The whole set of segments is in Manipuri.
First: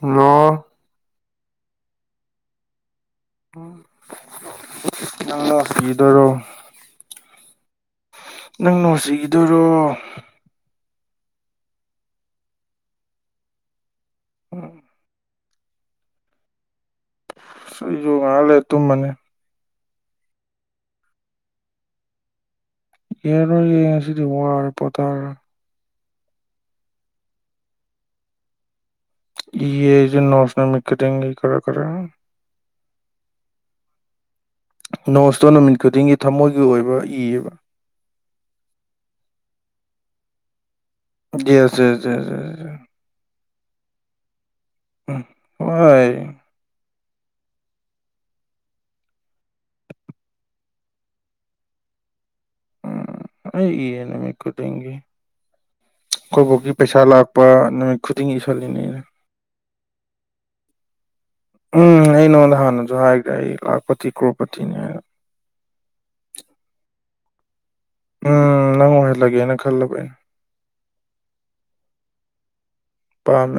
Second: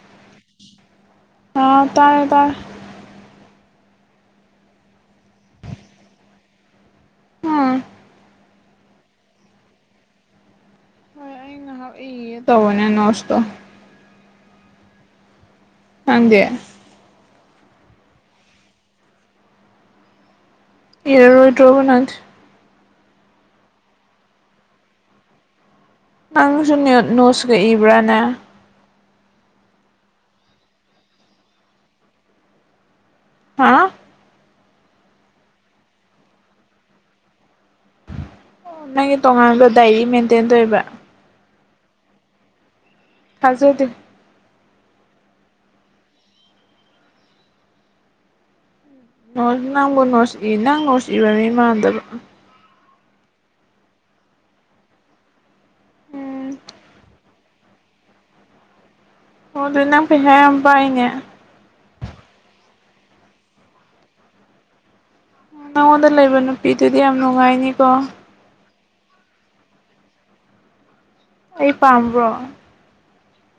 ꯍꯜꯂꯣ ꯑ ꯇꯥꯏꯦ ꯇꯔ ꯅꯪꯅ ꯀꯤꯗꯣꯏꯔꯣ ꯑꯥ ꯅꯪ ꯅꯨꯡꯁꯤꯈꯤꯗꯣꯏꯔꯣ ꯌꯦ ꯇꯧꯕꯅꯦ ꯅꯣꯁꯇꯣ ꯎꯝ ꯅꯪꯗꯦ ꯣꯂꯦ ꯇꯨꯅꯤ ꯏꯔꯔꯣꯏ ꯔꯘꯨꯅꯥꯊ ꯌꯦꯅꯣꯏ ꯌꯦꯡꯁꯤꯗꯤ ꯋꯥꯔ ꯄꯊꯥꯔ ꯅꯪꯁꯨꯨꯅ ꯅꯣꯁꯒ ꯏꯕ꯭ꯔꯥꯅ ꯏꯖ ꯅꯣꯁꯅꯃꯤ ꯀꯇ ꯈꯔ ꯈꯔ ꯍꯥ ꯅꯣꯁꯇꯣ ꯅꯨꯃꯤꯠ ꯈꯨꯗꯤꯡꯒꯤ ꯊꯃꯣꯏꯒꯤ ꯑꯣꯏꯕ ꯏꯌꯦꯕ ꯑꯣ ꯅꯪꯒꯤ ꯇꯣꯉꯥꯟꯕ ꯗꯥꯏꯔꯤ ꯃꯦꯟꯇꯦꯟ ꯇꯧꯕ ꯌꯦꯁꯦꯦ ꯊꯖꯗꯤ ꯍꯣꯏ ꯅꯪꯕꯨ ꯅꯣꯠꯁꯤꯏ ꯅꯪ ꯅꯣꯠꯁꯤꯏꯕ ꯃꯤ ꯃꯥꯟꯗꯕ ꯎꯝ ꯑꯩ ꯏꯅꯃꯤ ꯀꯗꯦꯟꯒꯦ ꯑꯩꯈꯣꯏ ꯎꯝ ꯐꯧꯒꯤ ꯄꯩꯁꯥ ꯂꯥꯛꯄ ꯅꯨꯃꯤꯠ ꯈꯨꯗꯤꯡꯒꯤ ꯏꯁ ꯁꯜꯂꯤꯅꯤꯅ ꯑꯣ ꯑꯗꯨ ꯅꯪ ꯄꯩꯁꯥ ꯌꯥꯝ ꯄꯥꯏꯅꯦ ꯎꯝ ꯑꯩꯩꯅꯉꯗ ꯍꯅ ꯖ ꯍꯥꯏ꯭ꯔ ꯑꯩ ꯂꯥꯛꯄꯇꯤ ꯀ꯭ꯔꯣꯄꯇꯤꯅꯦ ꯅꯪꯉꯣꯟꯗ ꯂꯩꯕ ꯅꯨꯄꯤꯗꯨꯗꯤ ꯌꯥꯝ ꯅꯨꯡꯉꯥꯏꯅꯤꯀꯣ ꯎꯝ ꯅꯪ ꯑꯣꯏꯍꯜꯂꯒꯦꯅ ꯈꯜꯂꯕ ꯑꯩꯅ ꯑꯩ ꯄꯝ ꯔ꯭ꯔꯣ ꯄꯝ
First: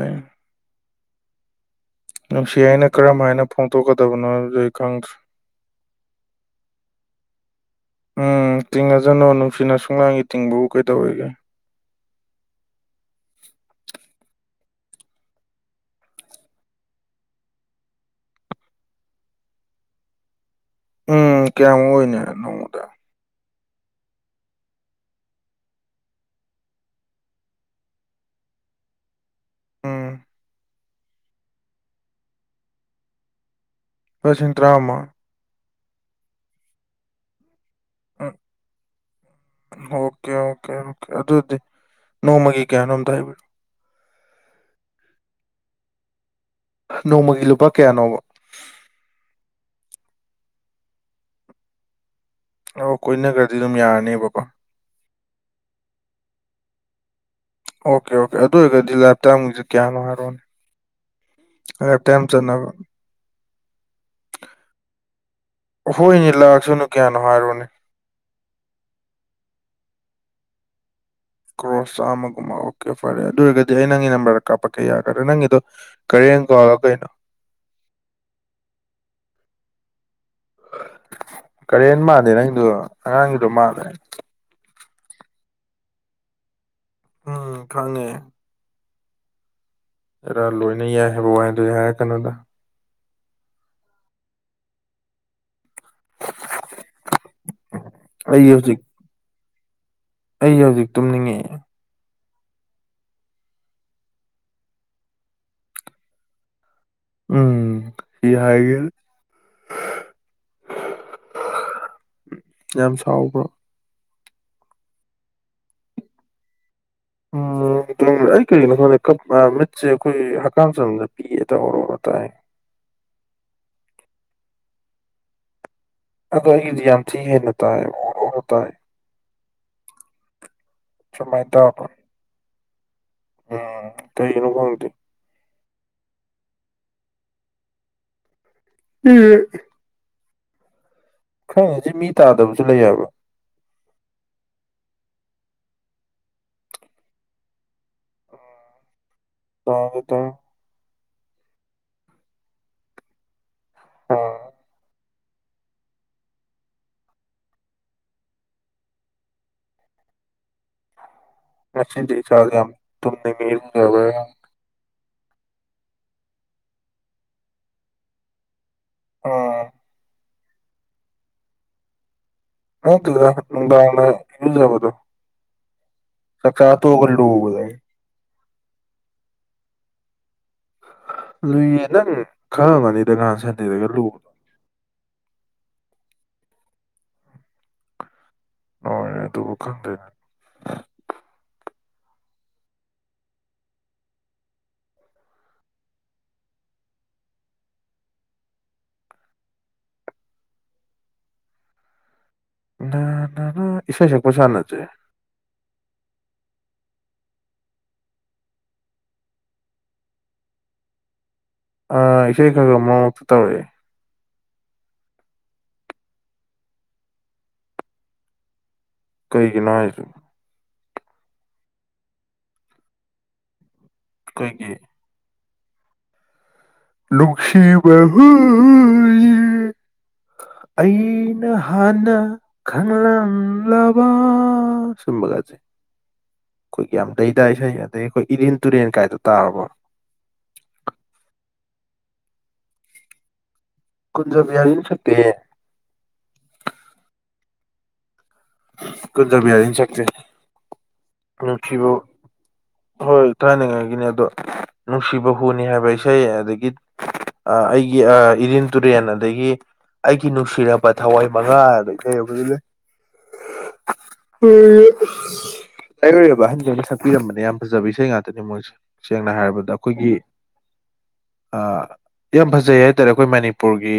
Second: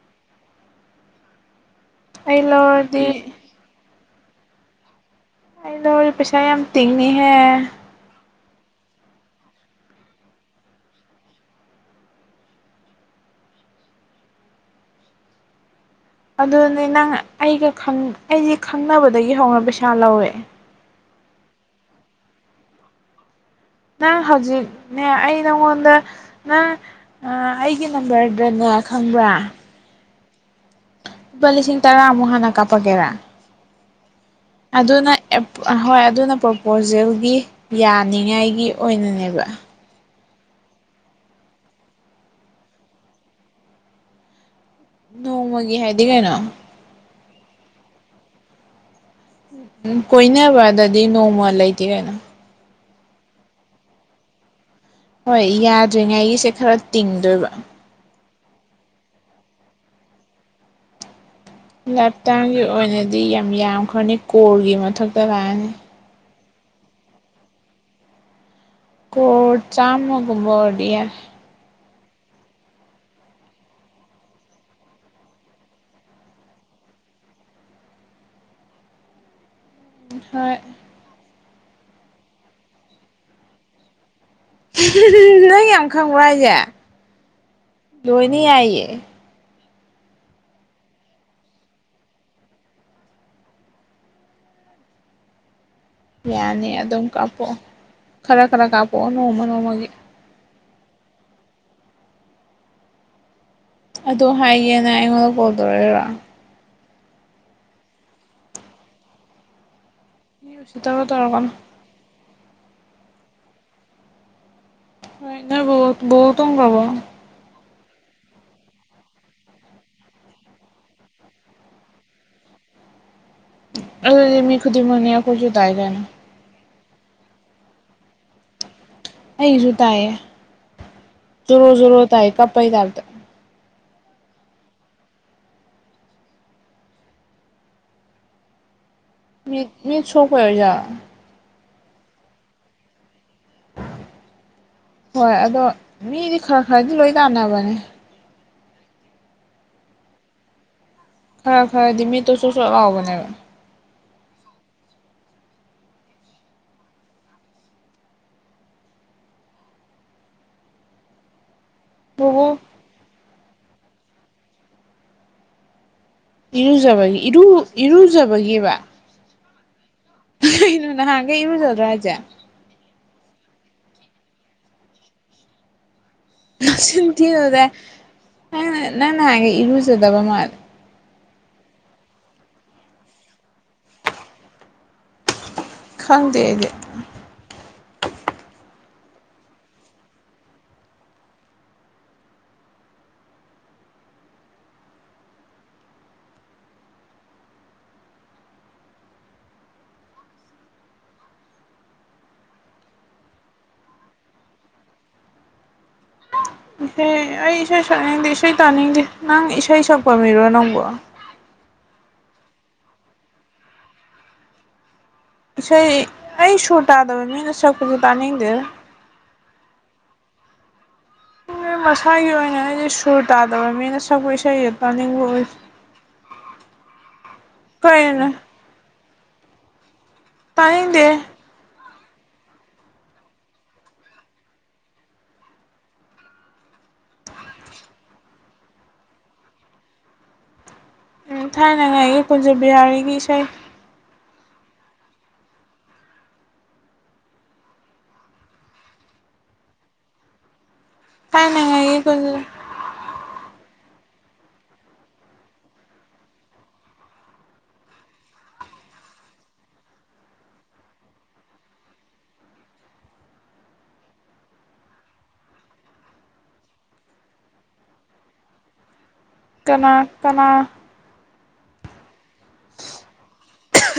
ꯑꯩ ꯅꯨꯡꯁꯤ ꯑꯩꯅ ꯂꯧꯔꯗꯤ ꯀꯔꯝ ꯍꯥꯏꯅ ꯐꯣꯡꯗꯣꯛꯀꯗꯕꯅꯣꯕꯗꯤ ꯈꯪꯗ꯭ꯔꯦ ꯑꯩꯩꯅꯣ ꯍꯖꯤ ꯄꯩꯁꯥ ꯌꯥꯝ ꯇꯤꯡꯅꯤꯍꯦ ꯎꯝ ꯇꯤꯡꯉꯁꯅꯨ ꯅꯨꯡꯁꯤꯅ ꯁꯨꯡꯅꯥꯥꯡꯒꯤ ꯇꯤꯡꯕꯕꯨ ꯀꯩꯗꯧꯋꯒꯦ [inaudible] ꯑꯗꯨꯅꯤ ꯅꯪ ꯑꯩꯒ ꯑꯩꯁ ꯈꯪꯅꯕꯗꯒꯤ ꯍꯧꯅ ꯄꯩꯁꯥ ꯂꯧꯋꯦ ꯎꯝ ꯀꯌꯥꯝ ꯑꯣꯏꯣꯏꯅꯦ ꯅꯃꯨꯗ ꯅꯪ ꯍꯧꯖꯤꯛꯅꯦ ꯑꯩ ꯅꯪꯉꯣꯟꯗ ꯅꯪ ꯑꯩꯒꯤ ꯅꯝꯕꯔꯗꯅꯦ ꯉ ꯈꯪꯕ꯭ꯔꯥ ꯎꯝ ꯂꯨꯄꯥ ꯂꯤꯁꯤꯡ ꯇꯔꯥ ꯑꯃꯨꯛ ꯍꯥꯟꯅ ꯀꯥꯞꯄꯒꯦꯔꯥ ꯄꯁꯤꯟ ꯇ꯭ꯔꯥꯃ ꯑꯗꯨꯅ ꯍꯣꯏ ꯑꯗꯨꯅ ꯄ꯭ꯔꯣꯄꯣꯖꯦꯜꯒꯤ ꯌꯥꯅꯤꯉꯥꯏꯒꯤ ꯑꯣꯏꯅꯅꯦꯕ ꯑꯣ ꯑꯣꯦ ꯑꯣꯦ ꯑꯗꯨ ꯑꯗꯨꯗꯤ ꯅꯣꯡꯃꯒꯤ ꯀꯍꯅ ꯍꯗ ꯅꯣꯡꯃꯒꯤ ꯍꯥꯏꯗꯤ ꯀꯩꯅꯣ ꯅꯣꯡꯃꯒꯤ ꯂꯨꯄꯥ ꯀꯌꯥꯅꯣꯕ ꯎꯝ ꯀꯣꯏꯅꯕꯗꯗꯤ ꯅꯣꯡꯃ ꯂꯩꯇꯦ ꯀꯥꯏꯅꯣ ꯑ ꯀꯣꯏꯅꯈ꯭ꯔꯗꯤ ꯑꯗꯨꯝ ꯌꯥꯔꯅꯦꯕꯀꯣ ꯍꯣꯏ ꯌꯥꯗ꯭ꯔꯤꯉꯩꯒꯤꯁꯦ ꯈꯔ ꯇꯤꯡꯗꯣꯏꯕ ꯑꯣꯀꯦ ꯑꯣꯀꯦ ꯑꯗꯨ ꯑꯣꯏꯔꯒꯗꯤ ꯂꯥꯏꯞ ꯇꯃꯁꯦ ꯀꯌꯥꯅꯣ ꯍꯥꯏꯔꯣꯅꯦ ꯂꯥꯏꯞ ꯇꯥꯏꯝ ꯇꯥꯏꯝꯒꯤ ꯆꯠꯅꯕ ꯑꯣꯏꯅꯗꯤ ꯌꯥꯝ ꯌꯥꯝꯈ꯭ꯔꯅꯤ ꯀꯣꯔꯒꯤ ꯃꯊꯛꯇ ꯂꯥꯛꯑꯅꯤ ꯁꯨꯅꯨ ꯀꯌꯥ ꯅꯍꯣꯏ ꯔꯅꯤꯅꯦ ꯀꯣꯠ ꯆꯥꯒꯨꯝꯕꯗꯤ ꯆꯃꯒꯨꯝ ꯑꯣꯀꯦ ꯐꯔꯦ ꯑꯗꯨ ꯑꯣꯏꯔꯒꯗꯤ ꯑꯩ ꯅꯪꯒꯤ ꯅꯝꯕꯔꯗ ꯀꯥꯞꯄꯛꯀꯦ ꯌꯥꯒꯗ꯭ꯔꯥ ꯅꯪꯒꯤꯗꯣ ꯀꯔꯤ ꯀꯣ ꯀꯅ ꯍꯣꯏ ꯀꯔꯦꯟ ꯃꯥꯥꯟꯗꯦ ꯅꯪꯗꯣ ꯑꯉꯥꯡꯒꯤꯗꯣ ꯃꯥꯜꯂ꯭ꯔꯦ ꯅꯪ ꯌꯥꯝ ꯈꯪꯕ꯭ꯔꯥ ꯍꯥꯏꯁꯦ ꯎꯝ ꯈꯪꯉꯦ ꯂꯣꯏꯅ ꯌꯥꯏꯌꯦ ꯔꯥ ꯂꯣꯏꯅ ꯌꯥꯏ ꯍꯥꯏꯕ ꯋꯥꯏꯗꯣ ꯌꯥ ꯍꯥꯏꯔ ꯀꯩꯅꯣꯗ ꯌꯥꯅꯤ ꯑꯗꯨꯝ ꯀꯥꯞꯄꯣꯛꯑꯣ ꯈꯔ ꯑꯩ ꯈꯔ ꯍꯧꯖꯤꯛ ꯀꯥꯞꯄꯣꯛꯑꯣ ꯅꯣꯡꯃ ꯅꯣꯡꯃꯒꯤ ꯑꯩ ꯍꯧꯖꯤꯛ ꯇꯨꯝꯅꯤꯡꯉꯛꯑꯦ ꯑ ꯍꯥꯏꯒꯦꯅ ꯑꯩꯉꯣꯟꯗ ꯀꯣꯜ ꯇꯧꯔꯛꯏꯔꯥ ꯎꯝ ꯍ ꯍꯥꯏꯒ ꯎꯆ ꯇꯔ ꯇꯔꯀꯅ ꯌꯥꯝ ꯁꯥꯎꯕ꯭ꯔꯣ ꯏꯩꯅ ꯣꯠ ꯍꯣꯡꯒꯥꯕꯣ ꯎꯝꯝ ꯑꯩ ꯀꯔꯤꯒꯤꯅꯣ ꯈꯪꯗ ꯀ ꯃꯤꯠꯁꯦ ꯑꯩꯈꯣꯏ ꯍꯛꯀꯝ ꯆꯝꯗ ꯄꯤꯌꯦ ꯇꯧꯔꯣ ꯇꯥꯏ ꯃꯤ ꯈꯨꯗꯤ ꯃꯅꯤ ꯑꯩ ꯀꯣꯏꯁꯨꯨꯗꯥꯥꯏꯒꯅꯤ ꯑꯗꯏꯗꯤꯌꯥ ꯌꯥꯝꯁꯤ ꯍꯦꯟꯅꯇꯥꯇꯥ ꯑꯩꯁꯨ ꯇꯑ ꯁꯨꯃꯥꯏ ꯇꯥꯕ ꯔ ꯔ ꯇꯥꯏ ꯀꯄꯩ ꯇꯥꯔ ꯇ ꯎꯝ ꯀ ꯌꯨꯅꯤꯐꯣꯝꯗꯤ ꯎꯝ ꯁꯐꯣ ꯌꯥ ꯈꯪꯉꯦꯁꯤ ꯃꯤ ꯇꯥꯗꯕꯁꯨ ꯂꯩ ꯍꯥꯏꯕ ꯍꯣꯏ ꯑꯗꯣ ꯃꯤꯗꯤ ꯈꯔ ꯈꯔꯗꯤ ꯂꯣꯏ ꯇꯥꯟꯅꯕꯅꯦ ꯇꯥꯇꯥ ꯈꯔ ꯈꯔꯗꯤꯃꯤ ꯇꯁꯨꯁꯨ ꯂꯑꯣꯕꯅꯦꯕ ꯕꯣꯕꯣꯛ ꯃꯁꯦꯥꯒ ꯇꯨꯝꯅ ꯃꯔꯒꯕ ꯏꯔꯨꯖꯕꯒꯤ ꯏꯔꯨ ꯏꯔꯨꯖꯕꯒꯤꯕ ꯑꯣ ꯏꯅ ꯍꯦ ꯏꯎꯗꯜ ꯔꯥꯖꯥ ꯉꯇꯂ ꯏꯅ ꯏꯖꯕꯗꯣ ꯆ ꯆꯥꯇ ꯈ ꯂꯗꯥꯏ ꯅꯪꯦ ꯏꯔꯨꯁꯦꯗꯕ ꯃꯥꯅꯦ ꯂꯨꯏꯌꯦ ꯅꯪ ꯈꯪꯒꯅꯤꯗ ꯉꯔꯥꯟ ꯁꯟꯗꯦꯗꯒ ꯂꯨꯕꯗꯣ ꯈꯪꯗꯦꯗꯤ ꯅꯅꯦ ꯑꯗꯨꯕꯨ ꯈꯪꯗꯅꯦ ꯅ ꯅ ꯏꯁꯁ ꯄꯣꯁꯥꯅꯆꯦ ꯏꯁꯩ ꯑꯩ ꯏꯁꯩ ꯁꯛꯅꯤꯡꯗꯦ ꯏꯁꯩ ꯇꯥꯅꯤꯡꯗꯦ ꯅꯪ ꯏꯁꯩ ꯁꯛꯄ ꯃꯤꯔꯣ ꯅꯪꯕꯣ ꯑ ꯏꯁꯩ ꯈꯔꯒ ꯃꯡꯛꯇ ꯇꯧꯔꯤꯦ ꯏꯁꯩ ꯑꯩ ꯁꯨꯔ ꯇꯥꯗꯕ ꯃꯤꯅ ꯁꯛꯄꯁꯨ ꯇꯥꯅꯤꯡꯗꯦ ꯀꯩꯒꯤꯅꯥꯁꯨ ꯃꯁꯥꯒꯤ ꯑꯣꯏꯅ ꯑꯩꯗꯤ ꯁꯨꯔ ꯇꯥꯗꯕ ꯃꯤꯅ ꯁꯛꯄ ꯏꯁꯩꯁꯦ ꯑꯩꯈꯣꯏꯒꯤ ꯇꯥꯅꯤꯡꯕ ꯑꯣꯏꯁ ꯅꯨꯡꯁꯤꯕ ꯍꯨ ꯀꯩꯅꯣ ꯇꯥꯅꯤꯡꯗꯦ ꯑꯩꯅ ꯍꯥꯟꯅ ꯈꯕ ꯁꯨꯝꯕꯒꯁꯦ ꯑꯩꯈꯣꯏꯒꯤ ꯌꯥꯝ ꯂꯩꯗꯥ ꯏꯁꯩ ꯑꯗꯗꯒꯤ ꯑꯩꯈꯣꯏ ꯏꯔꯦꯟ ꯇꯨꯔꯦꯟ ꯀꯥꯏꯗ ꯇꯥꯔꯕꯣ ꯊꯥꯏꯅꯉꯥꯏ ꯑꯩꯒꯤ ꯀꯨꯟꯖ ꯕꯤꯍꯥꯔꯤꯒꯤ ꯏꯁꯩ ꯀꯨꯟꯖꯕꯤꯌꯥꯔꯤꯅ ꯁꯠꯇꯦ ꯀꯟꯗꯔ ꯤ ꯌꯥꯗꯤꯅ ꯁꯛꯇ ꯅꯨꯡꯁꯤꯕ ꯊꯥꯏꯅꯉꯥꯏꯒꯤ ꯀꯨꯟꯖ ꯍꯣꯏ ꯀꯥꯏꯅꯤꯡꯉꯥꯏ ꯒꯤꯅꯤ ꯑꯗꯣ ꯅꯨꯡꯁꯤꯕ ꯍꯨꯅꯤ ꯍꯥꯏꯕ ꯏꯁꯩ ꯑꯗꯒꯤ ꯑ ꯑꯩꯒꯤ ꯑ ꯏꯗꯤꯟ ꯇꯨꯔꯦꯟ ꯑꯗꯒꯤ ꯑꯩꯒꯤ ꯅꯨꯡꯁꯤꯔꯕ ꯊꯋꯥꯏ ꯃꯉꯥꯩ ꯂꯩ ꯑꯩꯔꯣꯏꯕ ꯑꯍꯟꯖꯅ ꯁꯛꯄꯤꯔꯝꯕꯅꯦ ꯌꯥꯝ ꯐꯖꯕ ꯏꯁꯩ ꯉꯥꯛꯇꯅꯦ ꯃꯣꯏꯁꯦ ꯁꯦꯡꯅ ꯍꯥꯏꯔꯕꯗ ꯀꯅꯥ ꯑꯩꯈꯣꯏꯒꯤ ꯀꯅꯥ ꯌꯥꯝ ꯐꯖꯩ ꯍꯥꯏꯇꯥꯔꯦ ꯑꯩꯈꯣꯏ ꯃꯅꯤꯄꯨꯔꯒꯤ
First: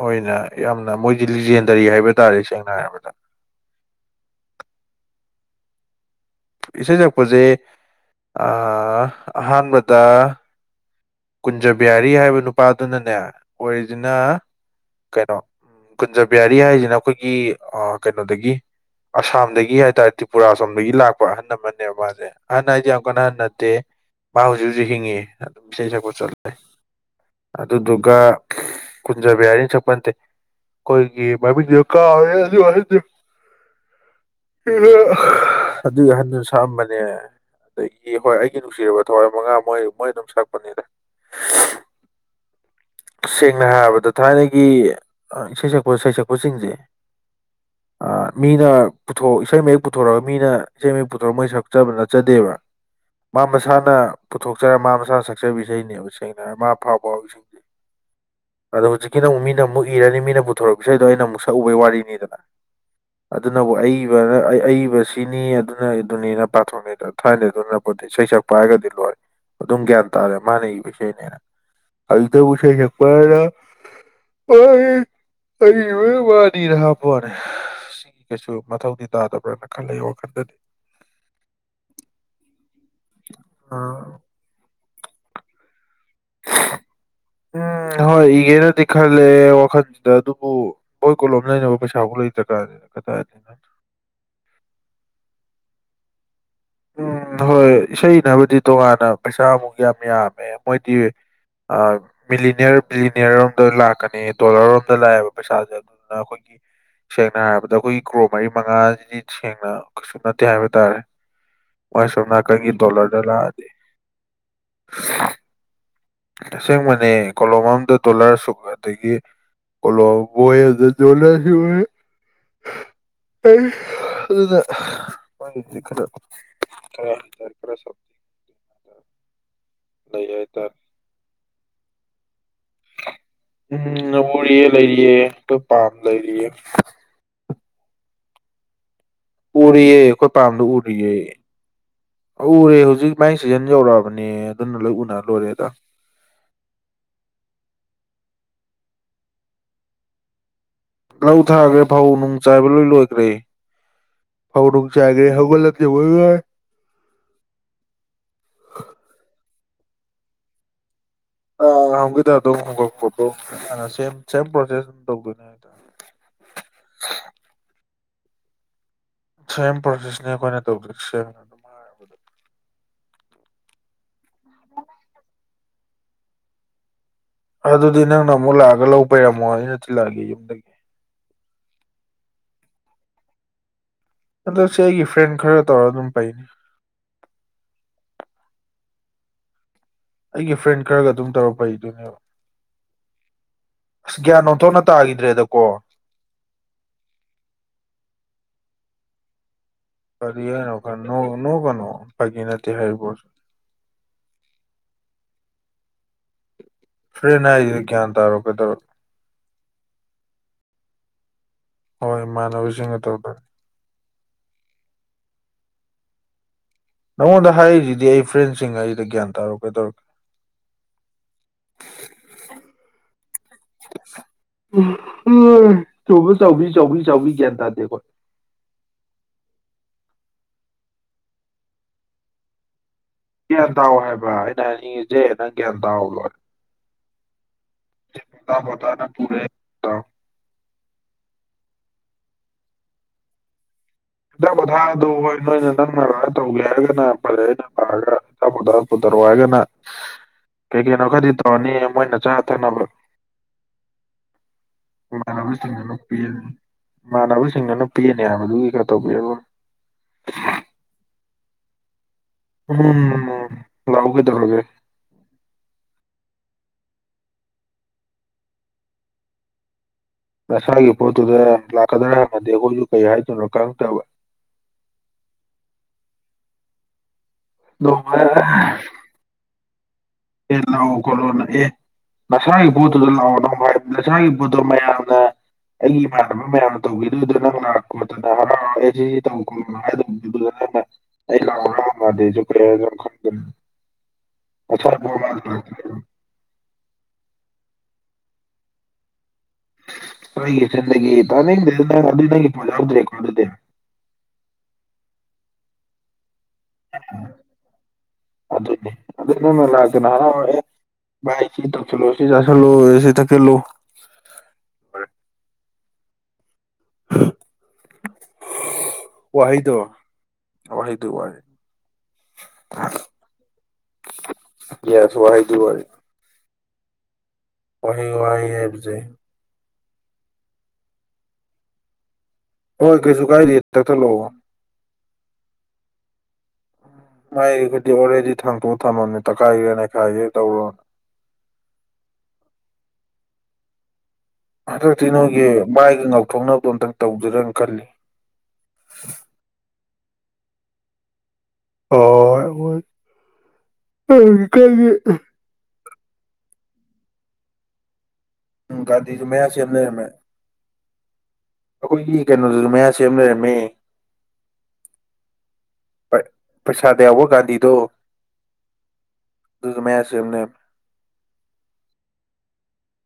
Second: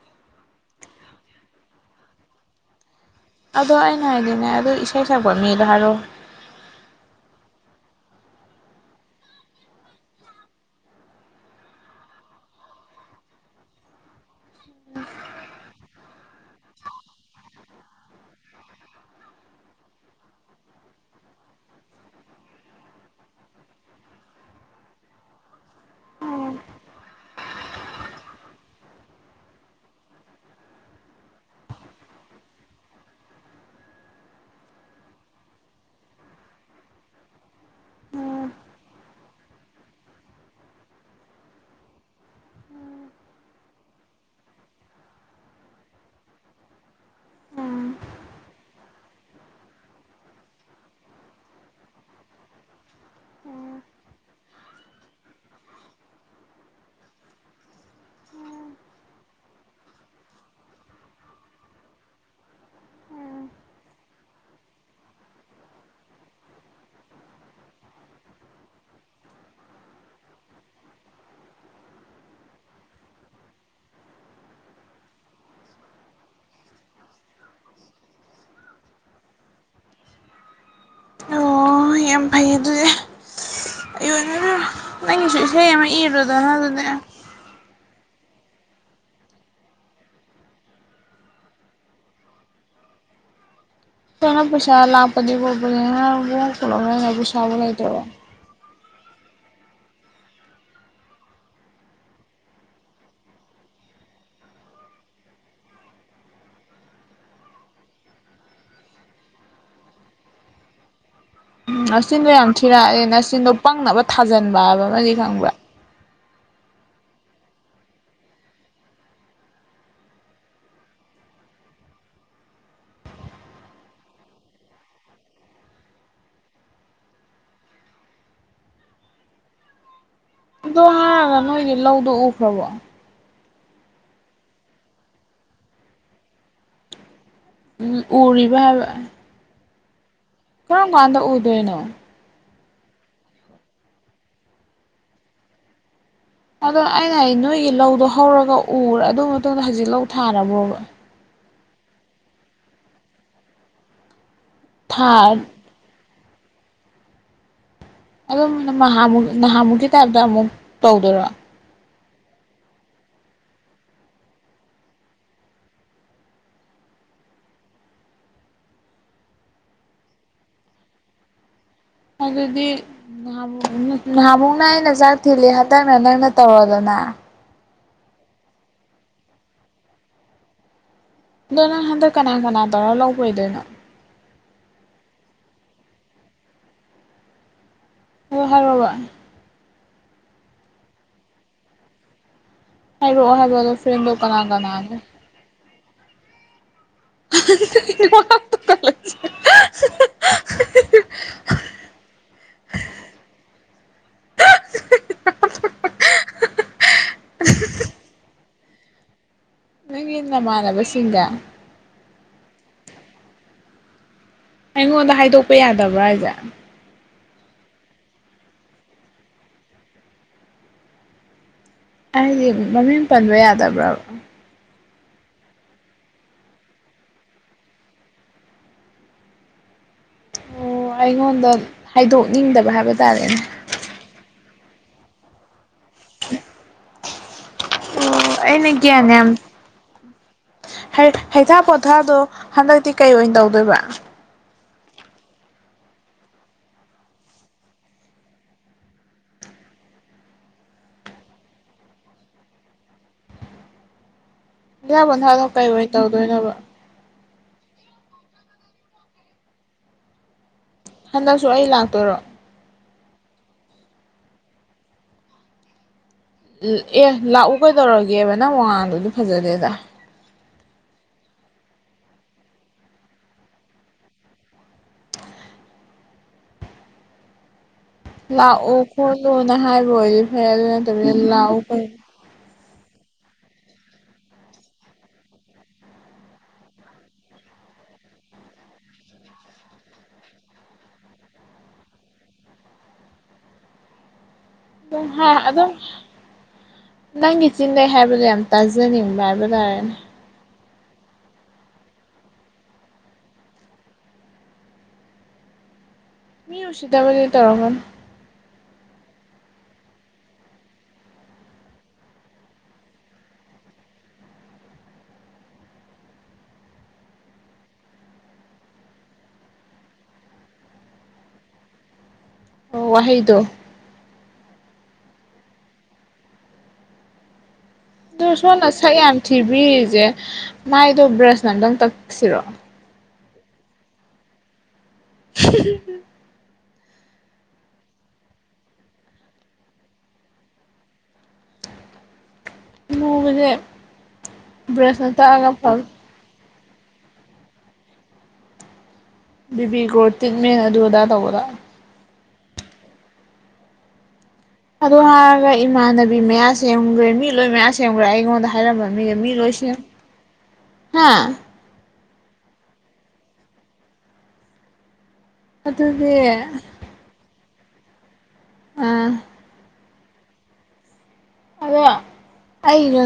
ꯑꯣꯏꯅ ꯌꯥꯝꯅ ꯃꯣꯏꯗꯤ ꯂꯤꯖꯦꯟꯗꯔꯤ ꯍꯥꯏꯕ ꯇꯥꯔꯦ ꯁꯦꯡꯅ ꯍꯥꯏꯔꯕꯗ ꯑꯗꯣ ꯑꯩꯅ ꯍꯥꯏꯗꯤꯅꯦ ꯑꯗꯨ ꯏꯁꯩ ꯁꯛꯄ ꯃꯤꯗ ꯍꯥꯏꯔꯣ ꯏꯁꯩ ꯁꯛꯄꯁꯦ ꯑꯍꯥꯟꯕꯗ ꯀꯨꯟꯖꯕꯤꯍꯔꯤ ꯍꯥꯏꯕ ꯅꯨꯄꯥꯗꯨꯅꯅꯦ ꯑꯣꯏꯔꯤꯁꯤꯅ ꯀꯩꯅꯣ ꯎ ꯀꯨꯟꯖꯕꯤꯍꯥꯔꯤ ꯍꯥꯏꯔꯤꯁꯤꯅ ꯑꯩꯈꯣꯏꯒꯤ ꯀꯩꯅꯣꯗꯒꯤ ꯑꯁꯥꯝꯗꯒꯤ ꯍꯥꯏꯇꯥꯔꯦ ꯇ꯭ꯔꯤꯄꯨꯔꯥ ꯑꯁꯣꯝꯗꯒꯤ ꯂꯥꯛꯄ ꯑꯍꯟ ꯑꯃꯅꯦꯕ ꯃꯥꯁꯦ ꯑꯍꯟ ꯍꯥꯏꯁꯦ ꯌꯥꯝ ꯀꯥꯟꯅꯍꯟꯅꯗꯦ ꯃꯥ ꯍꯧꯖꯤꯛ ꯍꯧꯖꯤꯛ ꯍꯤꯡꯉꯤ ꯑꯗꯨꯝ ꯏꯁꯩ ꯁꯛꯄ ꯆꯠꯂ ꯑꯗꯨꯗꯨꯒ ꯀꯨꯟꯖꯕꯤꯌꯥꯔꯤꯅ ꯆꯄꯟꯗꯦ ꯀꯣꯏꯒꯤ ꯃꯀꯥ ꯑꯗꯨꯒꯤ ꯑꯍꯟꯗꯨ ꯁꯥꯝꯕꯅꯦ ꯑꯗꯒꯤ ꯍꯣꯏ ꯑꯩꯒꯤ ꯅꯨꯡꯁꯤꯔꯕ ꯊꯋꯥꯏ ꯃꯉꯥ ꯃꯣꯏ ꯃꯣꯏ ꯑꯗꯨꯝ ꯁꯛꯄꯅꯤꯗ ꯁꯦꯡꯅ ꯍꯥꯏꯔꯕꯗ ꯊꯥꯏꯅꯒꯤ ꯏꯁꯩ ꯁꯛꯄ ꯁꯩꯁꯛꯄꯁꯤꯡꯁꯦ [inaudible] ꯑ ꯃꯤꯅ ꯄꯨꯊ ꯏꯁꯩ ꯃꯌꯦꯛ ꯄꯨꯊꯣꯔꯛꯒ ꯃꯤꯅ ꯏꯁꯩ ꯃꯌꯦꯛ ꯄꯨꯊꯣꯔꯒ ꯃꯣꯏ ꯁꯛꯆꯕ ꯅꯠꯆꯗꯦꯕ ꯃꯥ ꯃꯁꯥꯅ ꯄꯨꯊꯣꯛꯆꯔ ꯃꯥ ꯃꯁꯥꯅ ꯁꯛꯆꯕꯤ ꯏꯁꯩꯅꯦꯕ ꯁꯦꯡꯅꯔꯒ ꯃꯥ ꯐꯥꯎ ꯐꯥꯎꯁꯤꯡ [inaudible] ꯑꯗꯣ ꯍꯧꯖꯤꯛꯀꯤ ꯅ ꯑꯃꯨꯛ ꯃꯤꯅ ꯑꯃꯨꯛ ꯏꯔꯅꯤ ꯃꯤꯅ ꯄꯨꯊꯣꯔꯛꯄ ꯏꯁꯩꯩꯗꯣ ꯑꯩꯅ ꯑꯃꯨꯛ ꯁꯛꯎꯕꯩ ꯋꯥꯔꯤꯅꯤꯗꯅ ꯑꯗꯨꯅꯕꯨ ꯑꯏꯕꯅ ꯑꯏꯕꯁꯤꯅꯤ ꯑꯗꯨꯅ ꯑꯗꯨꯅꯤꯅ ꯄꯥꯊꯣꯛꯅꯦ ꯊꯥꯏꯅꯩ ꯑꯗꯨꯅ ꯁꯩꯁꯛꯄ ꯍꯥꯏꯔꯒꯗꯤ ꯂꯣꯏꯔꯦ ꯑꯗꯨꯝ ꯒ꯭ꯌꯥꯟ ꯇꯥꯔꯦ ꯃꯥꯅ ꯏꯕꯅꯦꯅ ꯑꯩ ꯏꯗ ꯄꯁꯦꯁꯦꯦꯛꯄ ꯑ ꯑ ꯃꯥꯅꯤ ꯔ ꯋꯥꯅꯦ ꯁꯤꯒꯤ ꯀꯩꯁꯨ ꯃꯊꯧꯗꯤ ꯇꯥꯗꯕ꯭ꯔꯅ ꯈꯜꯂꯦ ꯋꯥꯈꯟꯗꯗꯤ ꯍꯣꯏꯣꯏ ꯌꯥꯝ ꯐꯩ ꯑꯗꯨꯗꯤ ꯑ ꯑꯩꯣꯟꯁꯨ ꯅꯪꯒꯤꯁꯨ ꯏꯁꯩ ꯑꯃ ꯏꯔ ꯭ꯔꯙ ꯑꯗꯨꯅ ꯎꯝ ꯍꯣꯏ ꯏꯒꯦꯅꯗꯤ ꯈꯜꯂꯦ ꯋꯥꯈꯟꯁꯤꯗ ꯑꯗꯨꯕꯨ ꯍꯣꯏ ꯀꯣꯂꯣꯝ ꯂꯩꯅꯕ ꯄꯩꯁꯥꯐꯥꯎ ꯂꯩꯇ꯭ꯔꯀꯥꯟꯅꯤꯗ ꯀꯗ ꯅꯅ ꯄꯩꯁꯥ ꯂꯥꯛꯄꯗꯤ ꯈꯣꯠꯄꯅꯤꯕꯨ ꯀꯂꯣ ꯎꯝ ꯄꯩꯁꯥꯕꯨ ꯂꯩꯇꯕ ꯄꯩꯁꯥ ꯑꯃꯨꯒ ꯑꯃ ꯌꯥ ꯑꯃꯃꯦ ꯃꯣꯏꯗꯤ ꯃꯤꯅꯤꯌꯔ ꯕꯤꯂꯤꯅꯤꯌꯔꯣꯝꯗ ꯂꯥꯛꯀꯅꯤ ꯗꯣꯂꯔꯔꯣꯝꯗ ꯂꯥꯛꯑꯦꯕ ꯄꯩꯁꯥꯁꯦ ꯑꯗꯨꯗꯨꯅ ꯑꯩꯈꯣꯏꯒꯤ ꯁꯦꯡꯅ ꯍꯥꯏꯔꯕꯗ ꯑꯩꯈꯣꯏꯒꯤ ꯀ꯭ꯔꯣ ꯃꯔꯤ ꯃꯉꯥꯁꯤꯗꯤ ꯁꯦꯡꯅ ꯀꯩꯁꯨ ꯅꯠꯇꯦ ꯍꯥꯏꯕ ꯇꯥꯔꯦ ꯎ ꯃꯣꯏ ꯅꯆꯤꯟꯗꯣ ꯑꯁꯣꯝ ꯌꯥꯝ ꯅꯥꯀꯟꯒꯤ ꯊꯤꯔꯛꯑꯅꯤꯦ ꯗꯣꯂꯔꯗ ꯅꯆꯤꯟꯗꯣ ꯂꯥꯛꯑꯗꯤ ꯄꯪꯅꯕ ꯊꯥꯖꯤꯟꯕ ꯍꯥꯏꯕ ꯑꯃꯗꯤ ꯈꯪꯕ꯭ꯔꯥ ꯇꯁꯦꯡꯕꯅꯦ ꯀꯣꯂꯣꯝ ꯑꯝꯗ ꯗꯣꯂꯔ ꯁꯨꯛ ꯑꯗꯒꯤ ꯀꯂꯣ ꯕꯣꯗ ꯆꯂꯁꯤ ꯑꯦ ꯑꯗꯨꯅ ꯇꯔꯔ ꯁ ꯑꯗꯣ ꯍꯥꯏꯔꯒ ꯅꯣꯏꯒꯤ ꯂꯧꯗꯣ ꯎꯈ꯭ꯔꯕꯣ ꯎꯝ ꯎꯔꯤꯌꯦ ꯂꯩꯔꯤꯌꯦ ꯑꯩꯣꯏ ꯄꯥꯝ ꯂꯩꯔꯤꯌꯦ ꯎꯝ ꯎꯔꯤꯕꯔꯤꯕꯕ ꯎꯔꯤꯑꯌꯦ ꯀ ꯇꯥꯟꯗꯨ ꯎꯔꯤꯑꯌꯦ ꯎꯗꯣꯏꯅꯣ ꯎꯔꯦ ꯍꯧꯖꯤꯛ ꯃꯥꯏ ꯁꯤꯖꯟ ꯌꯧꯔꯛꯑꯕꯅꯦ ꯑꯗꯨꯅ ꯂꯣꯏ ꯎꯅꯔ ꯂꯣꯏꯔꯦꯗ ꯑꯗꯣ ꯑꯩꯅ ꯅꯣꯏꯒꯤ ꯂꯧꯗꯣ ꯍꯧꯔꯒ ꯎꯔꯦ ꯑꯗꯨ ꯃꯇꯨꯡꯗ ꯍꯧꯖꯤꯛ ꯂꯧ ꯊꯥꯔꯕ꯭ꯔꯣꯕ ꯇꯧ ꯊꯥꯈ꯭ꯔꯦ ꯐꯧ ꯅꯨꯡ ꯆꯥꯏꯕ ꯂꯣꯏ ꯂꯣꯏꯈ꯭ꯔꯦ ꯐꯧꯔꯣꯡ ꯆ ꯍꯥꯏꯒꯦ ꯊꯥ ꯍꯧꯒꯜꯂꯦ ꯑꯣꯏ ꯑꯗꯨ ꯇꯥꯏꯞꯇ ꯑꯃꯨꯛ ꯇꯧꯗꯣꯏꯔꯣ ꯑ ꯍꯧꯦꯗ ꯑꯗꯨꯝ ꯍꯧꯣꯡꯀꯛꯄ ꯁꯦꯝ ꯁꯦꯝ ꯄ꯭ꯔꯣꯁꯦꯁ ꯑꯗꯨꯝ ꯇꯧꯗꯣꯏꯅꯦ ꯍꯥꯏꯗ [inaudible] ꯁꯦꯝ ꯄꯔꯁꯤꯁꯅꯦ ꯀꯣꯏꯅ ꯇꯧꯕꯔ ꯁꯦꯝ ꯑꯗꯨꯗꯤ ꯅꯍ ꯅꯍꯥꯃꯨꯛꯅ ꯑꯩꯅ ꯆꯥꯛ ꯊꯤꯜꯂꯤ ꯍꯇꯥꯡꯅ ꯅꯪꯅ ꯇꯧꯔꯗꯅ ꯑꯗꯨꯗꯤ ꯅꯪꯅ ꯑꯃꯨꯛ ꯂꯥꯛꯑꯒ ꯂꯧꯕꯩꯔꯝꯃꯣ ꯑꯩꯅ ꯊꯤꯜꯂꯛꯑꯒꯦ ꯌꯨꯝꯗꯒꯤ ꯑꯗꯣ ꯅꯪ ꯍꯟꯗꯛ ꯀꯅꯥ ꯀꯅꯥ ꯇꯧꯔ ꯂꯧꯕ ꯑꯣꯏꯗꯣꯏꯅꯣ ꯑꯗꯣ ꯁꯤ ꯑꯩꯒꯤ ꯐ꯭ꯔꯦꯟ ꯈꯔ ꯇꯧꯔ ꯑꯗꯨꯝ ꯄꯩꯅꯤ ꯍ ꯍ ꯑꯩꯒꯤ ꯐ꯭ꯔꯦꯟ ꯈꯔꯒ ꯑꯗꯨꯝ ꯇꯧꯔꯛꯄꯩꯗꯨꯣꯏꯅꯦꯕ ꯍꯥꯏꯔꯛꯑꯣ ꯍꯥꯏꯕ ꯑꯗꯣ ꯐ꯭ꯔꯦꯟꯗꯣ ꯑꯁ ꯒ꯭ꯌꯥꯟ ꯀꯅꯥ ꯅꯣꯟꯊꯣꯛꯅ ꯀꯅꯥꯅꯣ ꯇꯥꯈꯤꯗ꯭ꯔꯦꯗꯀꯣ ꯂꯩ ꯄꯅꯀꯥꯟ ꯅ ꯅꯣꯡ ꯀꯅꯣ ꯐꯒꯤꯅꯥ ꯇ ꯍꯥꯏꯔꯤꯕ [inaudible] [unintelligible] [inaudible] [unintelligible] ꯐꯔꯤꯅ ꯀ꯭ꯌꯥꯟ ꯇꯥꯔꯣ ꯀ ꯇꯧꯣ ꯅ ꯏ ꯃꯥꯅꯕꯁꯤꯒ ꯍꯣꯏ ꯏꯃꯥꯟꯅꯕꯁꯤꯡꯒ ꯇꯧ ꯇꯒꯦ ꯑꯩꯉꯣꯟꯗ ꯍꯥꯏꯗꯣꯛꯄ ꯌꯥꯗꯕ꯭ꯔꯥ ꯍꯥꯏꯁꯦ ꯅꯪꯉꯣꯟꯗ ꯍꯥꯏꯔꯤꯁꯤꯗꯤ ꯑꯩ ꯐ꯭ꯔꯦꯟꯁꯤꯡ ꯑꯩꯗ ꯒ꯭ꯌꯥꯟ ꯇꯥꯔꯛꯀꯦ ꯇꯧꯔꯛꯀꯦ ꯑꯩꯗꯤ ꯃꯃꯤꯡ ꯄꯟꯕ ꯌꯥꯗꯕ꯭ꯔꯕ ꯎ ꯎꯝ ꯁꯨꯕ ꯆꯥꯎꯕꯤ ꯆꯥꯎꯕꯤ ꯆꯕꯤ ꯒ꯭ꯌꯥꯟ ꯇꯥꯗꯦꯀꯣ ꯑꯣ ꯑꯩꯉꯣꯟꯗ ꯍꯥꯏꯗꯣꯛꯅꯤꯡꯗꯕ ꯍꯥꯏꯕ ꯇꯥꯔꯦꯅꯦ ꯒ꯭ꯌꯥꯟ ꯇꯥ ꯍꯥꯏꯕ ꯑꯩꯅ ꯑꯅꯤꯖꯦ ꯅꯪ ꯒ꯭ꯌꯥꯟ ꯇꯥꯍ ꯂꯣꯏ ꯑꯣ ꯇꯥ ꯑꯩꯅ ꯅ ꯒ꯭ꯌꯥꯟ ꯌꯥꯝ ꯄꯔꯦ ꯍꯩꯊꯥ ꯄꯣꯊꯥꯗꯣ ꯍꯟꯗꯛꯇꯤ ꯀꯩ ꯑꯣꯏꯅ ꯇꯧꯗꯣꯏꯕ ꯏꯆꯥ ꯄꯣꯊꯥꯗꯨ ꯍꯣꯏ ꯅꯣꯏꯅ ꯅꯪꯅꯔ ꯇꯧꯒꯦ ꯍꯥꯏꯔꯒꯅ ꯐꯔꯦꯩꯅ ꯄꯥꯔꯒ ꯏꯆꯥ ꯄꯣꯊꯥ ꯄꯨꯊꯔꯛ ꯍꯥꯏꯒ ꯅ ꯀꯩ ꯀꯩꯅꯣ ꯈꯔꯗꯤ ꯇꯧꯔꯅꯤ ꯃꯣꯏꯅ ꯆꯥ ꯊꯛꯅꯕ ꯏꯊꯥ ꯄꯣꯟꯊꯥꯗꯣ ꯃꯥꯅꯕꯨꯁ ꯀꯩ ꯑꯣꯏꯅ ꯊꯅꯄꯤ ꯇꯧꯗꯣꯏꯅꯣꯕ ꯃꯥꯅꯕꯨ ꯁꯤꯡꯅꯅ ꯄꯤꯅꯦ ꯍꯥꯏꯕꯗꯨꯒꯤ ꯈꯔ ꯇꯧꯕꯤꯔꯒ ꯍꯟꯗꯛꯁꯨ ꯑꯩ ꯂꯥꯛꯇꯣꯏꯔꯣ ꯎꯝ ꯂꯎꯒꯦꯗ ꯂꯧꯒꯔꯦ ꯑꯦ ꯂꯥꯛꯎ ꯀꯩꯗꯧꯔꯒꯦꯕ ꯅꯪ ꯃꯉꯥꯜꯗꯨꯗꯤ ꯐꯖꯗꯦꯗ ꯅꯁꯥꯒꯤ ꯄꯣꯠꯇꯨꯗ ꯂꯥꯛꯀꯗ꯭ꯔꯥ ꯍꯥꯏꯃꯗꯤ ꯑꯩꯈꯣꯏꯁꯨ ꯀꯩ ꯍꯥꯏꯗꯣꯏꯅꯣ ꯈꯪꯗꯕ [inaudible] [unintelligible] ꯅꯣꯡꯃ ꯂꯥꯛꯎ ꯈꯣꯠꯂꯨꯅ ꯍꯥꯏꯕ ꯑꯣꯏꯗꯤ ꯐꯩ ꯑꯗꯨ ꯅꯠꯇꯕꯤꯗ ꯂꯥꯛꯎ ꯀꯩꯅꯣ ꯏꯁꯥꯒꯤ ꯄꯣꯠꯇꯨꯗ ꯂꯥꯛꯑꯣꯉ ꯁꯥꯒꯤ ꯄꯣꯠꯇꯣ ꯃꯌꯥꯝꯅ ꯑꯩ ꯏꯃꯥꯟꯅꯕ ꯃꯌꯥꯝ ꯇꯧꯈꯤꯗꯣꯏꯗꯨꯣ ꯅꯪ ꯅꯥꯔꯛꯄꯣꯠꯇꯅ ꯍꯔꯥꯎ ꯑꯩꯁꯤꯦ ꯇꯧꯈꯣꯅꯗꯧꯕꯗꯨ ꯑꯩ ꯂꯥꯎ ꯃꯥꯗꯤꯖ꯭ꯔꯦ ꯈꯟꯒ ꯝ ꯍꯥ ꯑꯗꯨꯝ ꯅꯪꯒꯤ ꯆꯤꯟꯟꯅꯩ ꯍꯥꯏꯕꯗꯣ ꯌꯥꯝ ꯇꯥꯖꯅꯤꯡꯕ ꯍꯥꯏꯕꯗ ꯑꯩꯒꯤ [unintelligible] ꯅꯪ ꯑꯗꯨꯗꯒꯤ ꯄꯣꯂ ꯌꯥꯎꯗ꯭ꯔꯦꯀ‌ꯣ ꯑꯗꯨꯗꯤ ꯃꯤ ꯎꯁꯤꯠꯇꯕꯗꯤ ꯇꯧꯔꯛꯀꯅ [unintelligible] ꯚꯥꯏ ꯁꯤ ꯇꯧꯁꯜꯂꯨ ꯁꯤ ꯆꯥꯁꯜꯂꯣ ꯁꯤ ꯊꯛꯆꯜꯂꯣ [inaudible] ꯋꯥꯍꯩꯗꯣ ꯋꯥꯍꯩꯗꯨ ꯋꯥꯟ ꯑꯣ ꯋꯥꯍꯩꯗꯣ ꯌꯥꯁ ꯋꯥꯍꯩꯗꯨ ꯋꯥꯔꯤꯟ ꯑꯗ‌ꯣ ꯁꯣꯟꯅ ꯁꯛ ꯍꯥꯏꯕꯁꯦ ꯌꯥꯝ ꯊꯤꯕꯤꯔꯤꯁꯦ ꯃꯥꯏꯗꯣ ꯕ꯭ꯔꯁꯅ ꯑꯝꯇꯪ ꯇꯛꯁꯤꯔꯣ ꯍꯣꯏ ꯀꯩꯁꯨ ꯀꯥꯏꯗ‌ꯦ ꯇꯛꯊꯠꯂ‌ꯛꯑꯣ [unintelligible] ꯎꯝ ꯃꯥꯏꯒꯗꯤ ꯑꯣꯜꯔꯦꯗꯤ ꯊꯥꯡꯇꯣꯛ ꯊꯝꯃꯅꯤ ꯇꯛꯈꯥꯏꯒ‌ꯦꯔꯥ ꯅ‌ꯦꯈꯥꯏꯒꯦꯔꯥ ꯇꯧꯔꯣ [inaudible] ꯃꯨꯕꯁ‌ꯦ ꯍꯟꯗꯛꯇꯤ ꯅꯣꯏꯒꯤ ꯃꯥꯏꯒꯤ ꯉꯥꯎꯊꯣꯛꯅꯕꯗꯣ ꯑꯝꯇꯪ ꯇꯧꯖꯤꯔꯅ ꯈꯜꯂꯤ ꯕꯤꯕꯤꯒꯣ ꯇꯤꯠꯃꯦꯟ ꯑꯗꯨ ꯑꯗꯥ ꯇꯧꯕꯥꯗ‌ꯣ ꯍꯣꯏ ꯍ‌ꯣ ꯍ‌ꯣꯏ ꯀꯩ ꯃꯤ ꯃꯌꯥ ꯁꯦꯝꯈ꯭ꯔꯦ ꯃꯤ ꯂꯣꯏ ꯃꯌꯥ ꯁꯦꯝꯈ꯭ꯔꯦ ꯑꯩꯉꯣꯟꯗ ꯎꯝ ꯍꯥꯏꯔꯝꯕ ꯃꯤꯒꯩ ꯒꯥꯟꯙꯤꯁꯨ ꯃꯤ ꯃꯌꯥ ꯂꯣꯏ ꯁꯦꯝ ꯂꯩꯔꯝꯃꯦ ꯍꯥꯥ ꯑꯩꯈꯣꯏꯒꯤ ꯀꯩꯅꯣꯗꯨꯁꯨ ꯃꯌꯥ ꯁꯦꯝ ꯂꯩꯔꯝꯃꯦ ꯑꯗꯨꯗꯤ ꯄꯩ ꯄꯩꯁꯥꯗ ꯌꯥꯎꯕ ꯒꯥꯟꯙꯤꯗ‌ꯣ ꯑꯡ ꯑꯗꯨ ꯃꯌꯥ ꯁ‌ꯦꯝ ꯂꯩꯔꯝꯃ ꯑꯗꯣ ꯑꯩꯒ